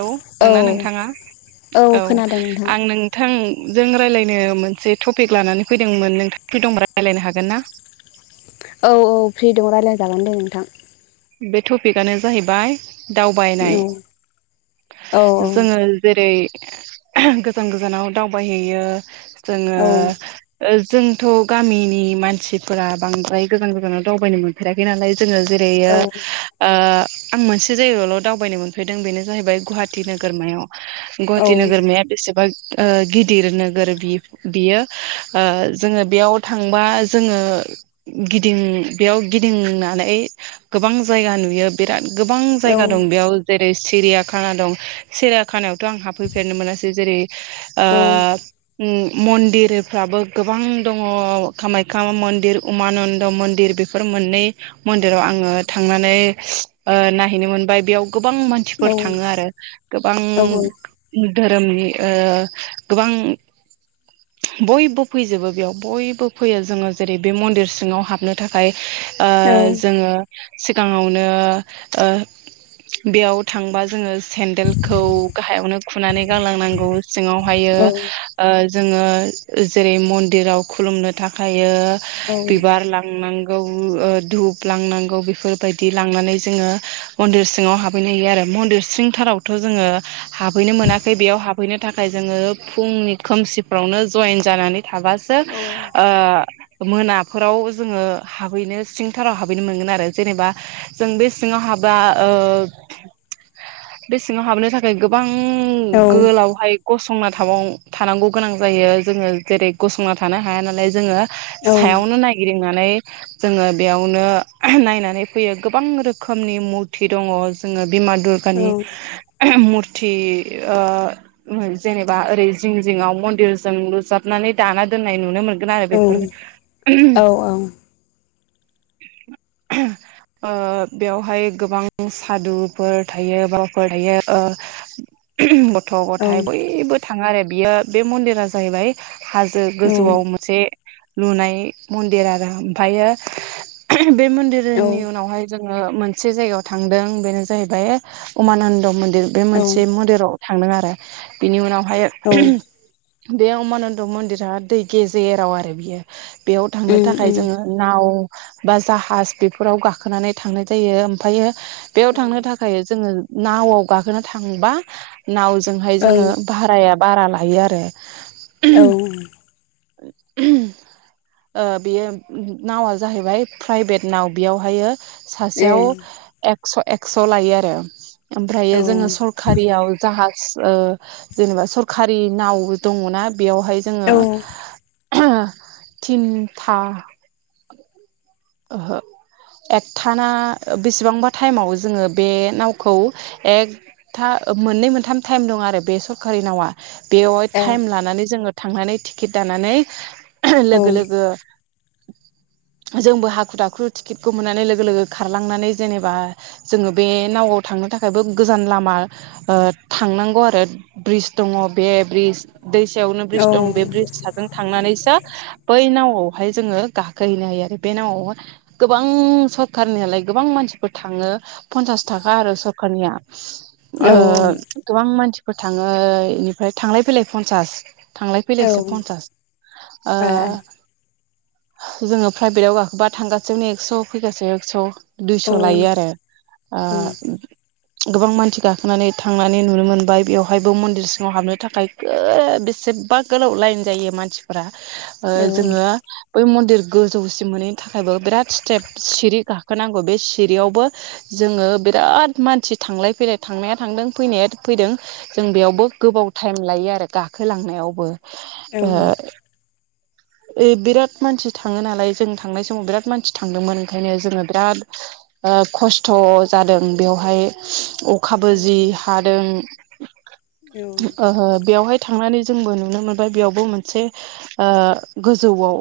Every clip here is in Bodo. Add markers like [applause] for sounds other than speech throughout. औ दोंना नोंथाङा औ खोनादों नोंथां आं नोंथां जों रायज्लायनो मोनसे टपिक लानानै फैदोंमोन नोंथांङा फ्रि दंबा राय्लायनो हागोन ना? औ औ फ्रि दं रायज्लाय जागोन दे नोंथां। बे टपिकआनो जाहैबाय दावबायनाय औ जोङो जेरै गोजान गोजानाव दावबायहैयो जोङो औ ओ जोंथ' गामिनि मानसिफोरा बांद्राय गोजान गोजानाव दावबायनो मोनफेराखै नालाय जोङो जेरै औ ओ आं मोनसे जायगायावल' दावबायनो मोनफैदों बेनो जाहैबाय गुवाहाटि नोगोरमायाव। औ गुवाहाटी नोगोरमाया बेसेबा ओ गिदिर नोगोर बियो जोङो बेयाव थांबा जोङो गिदिं बेयाव गिदिंनानै गोबां जायगा नुयो बिराद गोबां औ जायगा दं बेयाव जे रै सिरियाखाना दं सिरिया खानायावथ' आं हाबफैफेरनो मोनासै जेरै ओ औ उ मन्दिरफ्राबो गोबां दङ कामाय्खा मन्दिर उमानन्द मन्दिर बेफोर मोननै मन्दिराव आङो थांनानै ओ नायहैनो मोनबाय बेयाव गोबां मानसिफोर थाङो औ आरो गोबां औ धोरोमनि ओ गोबां बयबो फैजोबो बेयाव बयबो फैयो जोङो जेरै बे मन्दिर सिङाव हाबनो थाखाय ओ जोङो सिगाङावनो ओ बेयाव थांबा जोङो सेन्देलखौ गाहायावनो खुनानै गलांनांगौ। सिङावहायो औ ओ जोङो जेरै मन्दिराव खुलुमनो थाखायो बिबार लांनांगौ ओ धुप लांनां गौ बेफोरबायदि लांनानै जोङो मन्दिर सिङाव हाबहैनो हायो आरो मन्दिर सिं थारावथ' जोङो हाबहैनो मोनाखै बेयाव हाबहैनो थाखाय जोङो फुंनि खोमसिफ्रावनो जयेन जानानै थाबासो ओ मोनाफोराव जोङो हाबहैनो सिंथाराव हाबैनो मोनगोन जेनेबा जों बे सिङाव हाबा ओ बेेसिङाव हाबनो थाखाय गोबां गोलावहाय गसंना थाबाव थानांगौ गोनां जायो जोङो जेरै गसंना थानो हाया नालाय जोङो सायावनो नायगिदिंनानै जोङो बेयावनो नायनानै फैयो गोबां रोखोमनि मुरथि दङ जोङो बिमा औ दुरगानि मुर थि ओ जेनेबा ओरै जिं जिङआव मन्दिरजों लुजाबनानै दाना दोननाय नुनो मोनगोन आरो उम बेफोर औ औ ए [inaudible] ओ बेवहाय गोबां सादुफोर थायो बावफोर थायो ओ बथ गथ' गथाइ बयबो थाङो आरो बियो बे मन्दिरा जाहैबाय हाजो गोजौआव मोनसे लुनाय मन्दिर आरो ओमफायो बे मन्दिरनि उनावहाय जों ङो मोनसे जायगायाव थांदों बेनो जाहैबाय उमानन्द मन्दिर बे औ मोनसे मन्दिराव थांदों आरो बेनि उनावहाय औ बे उमानन्द मन्दिरा दै गेजेराव आरो बियो बेयाव थांनो थाखाय जोङो नाव बा जाहाज बेफोराव गाखोनानै थांनाय जायो ओमफायो बेयाव थांनो थाखाय जोङो नावआव गाखोनो थांबा नावजोंहाय जोङो भारायाब बारा लायो आरो। औ [inaudible] ओ बेयो नावा जाहैबाय प्राइभेट नाव बेयावहायो सासेयाव एकस' एक्स' लायो आरो। ओमफ्रायो जोङो सरखारियाव जाहाज ओ जेनेबा सरखारि नाव दङना बेयावहाय जोङो थिनथा ओहो एकथा ना बेसेबांबा टाइमाव जोङो बे नावखौ एकथा ओ मोननै मोनथाम टाइम दं आरो बे सरखारि नावा बेवहाय टाइम लानानै जोङो थांनानै टिकेट दानानै लोगो लोगो जोंबो हाखु दाखु टिकेटखौ मोननानै लोगो लोगो खारलांनानै जेनेबा जोङो बे नावआव थांनो थाखायबो गोजान लामा ओ थांनांगौ आरो ब्रिज दङ बे ब्रिज दैसायावनो ब्रिज दं बे ब्रिजा साजों थांनानैसो बै नावआवहाय जोङो गाखोहैनो हायो आरो बे नावहाय गोबां सरखारनियालाय गोबां मानसिफोर थाङो पन्सास थाखा आरो सरखारनिया ओ गोबां मानसिफोर थाङो इनिफ्राय थांलाय फैलाय पन्सास थांलाय फैलायसो फन्सास ओ आ जोङो प्राइभेटआव गाखोबा थांगासिनोयावनो एकस' फैगासेयाव एक्स' दुइस' लायो आरो ओ गोबां मानसि गाखोनानै थांनानै नुनो मोनबाय बेवहायबो मन्दिर सिङाव हाबनो थाखाय ओ बेसे बा गोलाव लाइन जायो मानसिफोरा ओ औ औ जोङो बै मन्दिर गोजौसिन मोनहैनो थाखायबो बिराद स्टेप सिरि गाखोनांगौ बे सिरियावबो जोङो बिराद मानसि थांलाय फैलाय थांनाया थांदों फैनाया फैदों जों औ बेयावबो गोबाव टाइम लायो आरो गाखोलांनायावबो ओ ओ बिराद मानसि थाङो नालाय जों थांनाय समाव बिराद मानसि थांदोंमोन ओंखायनो जोङो बिराद ओ खस्थ' जादों बेवहाय अखाबो जि हादों ओ बेवहाय थांनानै जोंबो नुनो मोनबाय बेयावबो मोनसे ओ गोजौआव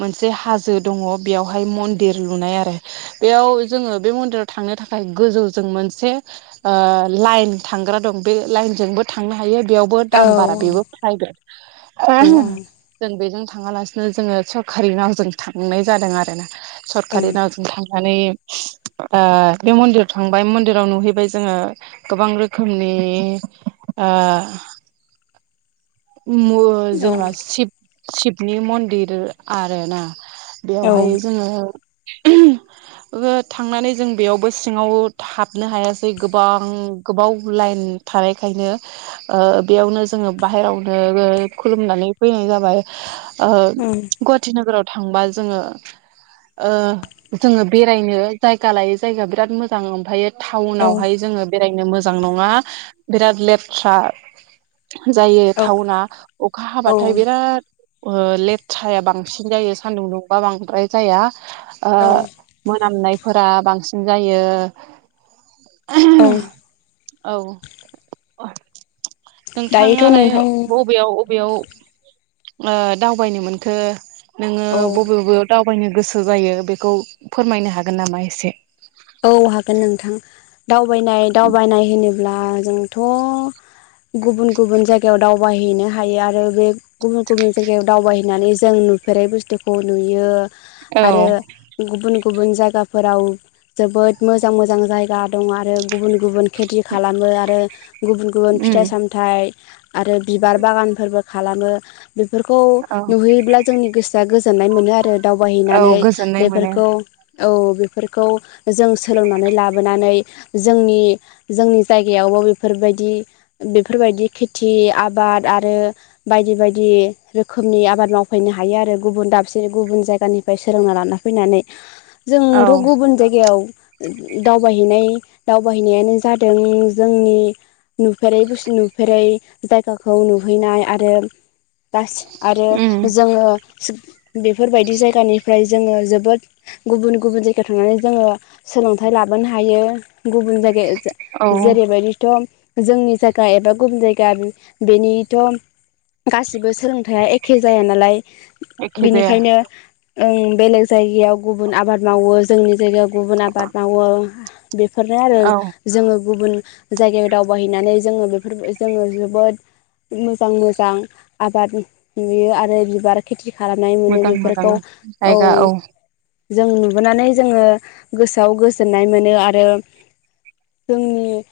मोनसे हाजो दङ बेयावहाय मन्दिर लुनाय आरो बेयाव जोङो बे मन्दिराव थांनो थाखाय गोजौ जों मोनसे ओ लाइन थांग्रा दं बे लाइनजों जोंबो थांनो हायो बियावबो दाम बारा बिबो प्राइभेट जों बेजों थांनो थाङालासिनो जोङो सरकारि नावजों थांनाय जादों आरो ना सरकारि नावजों थां नानै ओ बे मन्दिराव थांबाय मन्दिराव नुहैबाय जोङो गोबां रोखोमनि ए ओ मु जेनेबा शिब शिबनि मन्दिर आरो ना बेवहाय जोङो ओ थांनानै जों बेयावबो सिङाव हाबनो हायासै गोबां गोबाव लाइन थानायखायनो ओ बेयावनो जोङो बाहेरायाव ओ ओ खुलुमनानै फैनाय जाबाय गुवाटि नोगोराव थांबा जोङो ओ जोङो बेरायनो जायगा लायो जायगाया बिराद मोजां ओमफायो टाउनावहाय जोङो बेरायनो मोजां नङा बिराद लेथ्रा जायो टाउना अखा औ हाबाथाय बिराद ओ लेथ्राया बांसिन जायो सानदुं दुंबा बांद्राय जाया। ओ औ मोनामनायफोरा बांसिन जायो औ औ दायोथ' नोंथाङालाय नोंथां बबेयाव बबेयाव ओ दावबायनो मोनखो नोङो औ बबे बबेयाव दावबायनो गोसो जायो बेखौ फोरमायनो हागोन नामा एसे? औ हागोन नोंथां दावबायनाय दावबायनाय होनोब्ला जोंथ' गुबुन गुबुन जायगायाव दाव दावबायहैनो हायो आरो बे गुबुन गुबुन जायगायाव दावबायहैनानै जों नुफेरै बुस्थुखौ नुयो औ आरो गुबुन गुबुन जायगाफोराव जोबोद मोजां मोजां जायगा दं आरो गुबुन गुबुन खेथि खालामो आरो गुबुन गुबुन उम फिथाइ सामथाइ आरो बिबार बागानफोरबो खालामो बेफोरखौ औ नुहैयोब्ला जोंनि गोसोआ गोजोननाय मोनो आरो औ दावबायहैनानै गोजोननाय मोनो बेफोरखौ औ बेफोरखौ जों सोलोंनानै लाबोनानै जोंनि जोंनि जायगायावबो बेफोरबायदि बेफोरबायदि खेथि आबाद आरो बायदि बायदि रोखोमनि आबाद मावफैनो हायो आरो गुब दाबसे गुब जायगानिफाय सोलोंना लाना फैनानै जों औ थ' गुबुन जाय गायाव दावबायहैनाय दावबायहैनायानो जादों जोंनि नुफेरै बुस नुफेरै जायगाखौ नुहैनाय आरो गास आरो उम जोङो बेफोरबायदि जायगानिफ्राय जोङो जोबोद गुबुन गुबुन जायगायाव थांनानै जोङो सोलोंथाइ लाबोनो हायो। गुबुन जायगाया जा औ जेरैबायदिथ' जोंनि जायगा एबा गुबुन जायगा बे बेनिथ' गासिबो सोलोंथाया ए खे जाया नालाय एखे जाया बिनिखायनो ओं बेलेग जायगायाव गुबुन आबाद मावो जोंनि जायगायाव गुबुन आबाद मावो बेफोरनो आरो औ जोङो गुबुन जायगायाव दावबायहैनानै जोङो बेफोर जोङो जोबोद मोजां मोजां आबाद नुयो आरो बिबार खेथि खालामनाय मोनो मोजां मोजां बेफोरखौ औ जों नुबोनानै जोङो गोसोआव गोजोननाय मोनो आरो दोंनि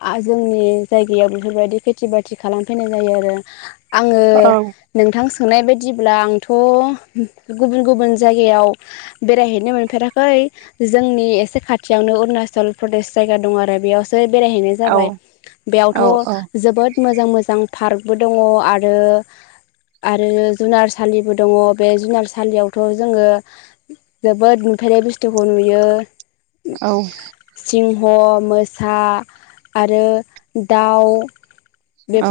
आ जोंनि जायगायाव बेफोरबायदि खेथि बाथि खालामफैनाय जायो आरो आङो औ नोंथांस नाय बायदिब्ला आंथ' गुबुन गुबुन जायगायाव बेरायहैनो मोनफेराखै जोंनि एसे खाथियावनो अरुणाचल प्रदेश जायगा दं आरो बेयावस बेरायहैनाय औ जाबाय बेयावथ' औ जोबोद मोजां मोजां पार्क बो दङ' आरो आरो जुनारसालिबो दङ बे जुनारसालियावथ' जोङो जोबोद फेरै बुस्थुखौ नुयो औ इंह' मोसा आरो दाउ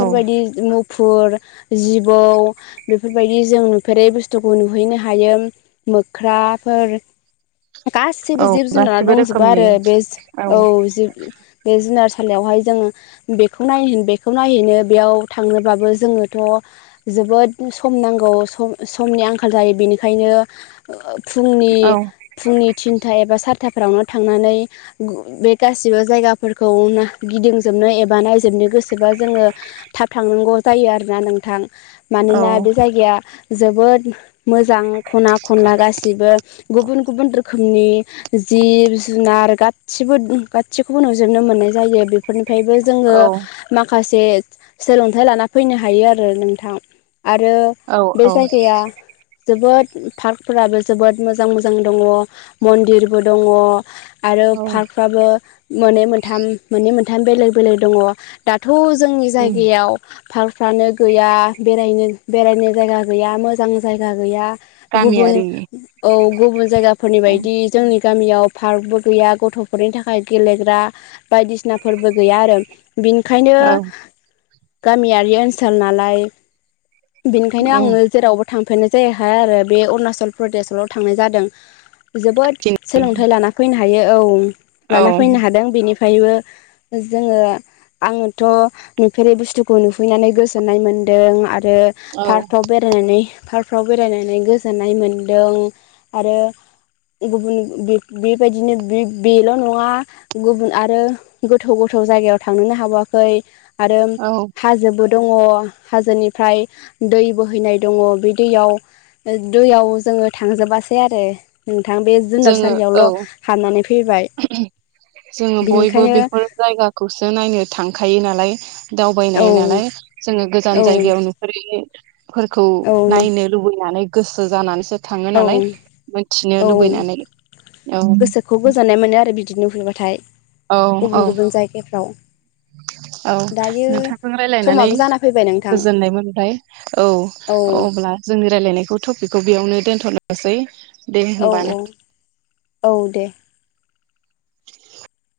औ न' फुर जिबौ बेफोरबायदि जों नुफेरै बुस्थुखौ नुहैनो हायो मोख्राफोर [inaudible] गासिबो औ जिब जुनारा गासिबो दंजोबो रोखोमनि आरो बेज औ जिब बे जुनार लायावहाय जोङो बेखौ नायन बेखौ नायहैनो बेयाव थांनोबाबो जोङोथ' जो बोद सम नांगौ सम स'मनि आंखाल जायो बेनिखायनो ओ औ फुंनि फुंनि थिनथा एबा साद थाफ्रावनो थांनानै गु बे गासिबो जायगाफोरखौ नो गिदिंजोबनो एबा नायजोबनो गोसो बा जोङो थाब थांनांगौ जायो आरोना नोंथां मानोना औ बे जायगाया जोबोद मोजां खना खनला गासिबो गुबुन खोमनि जिब जुनार गादसिबो गादसिखौबो नुजोबनो मोननाय जायो बे फोरनिफायबो जोङो औ माखासे सोलोंथाइ लाना फैनो हायो आरो नोंथां आरो औ बे औ जायगाया जोबोद पार्कफोराबो जोबोद मोजां मोजां जां दङ मन्दिरबो दङ' आरो औ पार्कफ्राबो मोननै मोनथाम मोननै मोनथाम बेलेग बेलेग दङ' दाथ' थ' जोंनि उम जायगायाव पार्कफ्रानो गैया बेरायनो बेरायनो जायगा गैया मोजां जायगा गैया गुबुन गामियारि औ गुबुन जायगाफोरनि औ बायदि जोंनि गामियाव पार्कबो गैया गथ'फोरनि थाखाय गेलेग्रा बायदिसिना फोरबो गैया आरो बिनिखायनो औ गामियारि ओनसोल नालाय बेनिखायनो औ आङो जेरावबो थांफेरनाय जायाहाय आरो बे उणाचल प्रदेशआवल' थांनाय जादों जोबोद सोलोंथाइ लाना फैनो हायो औ औ लाना फैनो हादों बेनि फायबो जोङो आङोथ' नुफेरै बुस्थुखौ नुफैनानै गोजोननाय मोनो दों आरो औ पार्काव बेरायनानै पार्काफ्राव बेरायनानै गोजोननाय मोनदों आरो गुबुन बेबायदिनो बे बेल' नङा गुबुन आरो गोथौ गोथौ गोजौ जायगायाव थांनोनो हाबावाखै आरो औ हाजोबो दङ हाजोनिफ्राय दै बोहैनाय दङ बे दैयाव दैयाव जोङो थांजोबासै आरो नोंथां बे जोङो औ जुनारसालियावल' हाबानानै फैबाय जोङो बयबो बिनिखायनो बेफोर जायगाखौसो नायनो थांखायो नालाय औ दावबायनाय नालाय जोङो औ गोजान जायगायाव नुहरहैयि फोरखौ औ नायनो लुबैनानै गोसो जानानैसो थाङो नालाय मोनथिनो लुबै ओम गोसोखौ गोजोननाय मोनो आरो बिदिनो नुफेरबाथाय औ औ गुबुन गुबुन जायगाफ्राव औ दायो नोंथांजों रायलायनानै समाबो जाना फैबाय नोंथां गोजोननायमोनबाय औ औ अब्ला जोंनि रायलायनायखौ टपिकखौ बेयावनो दोनथ'नोसै दे औ होमबा औ ने औ दे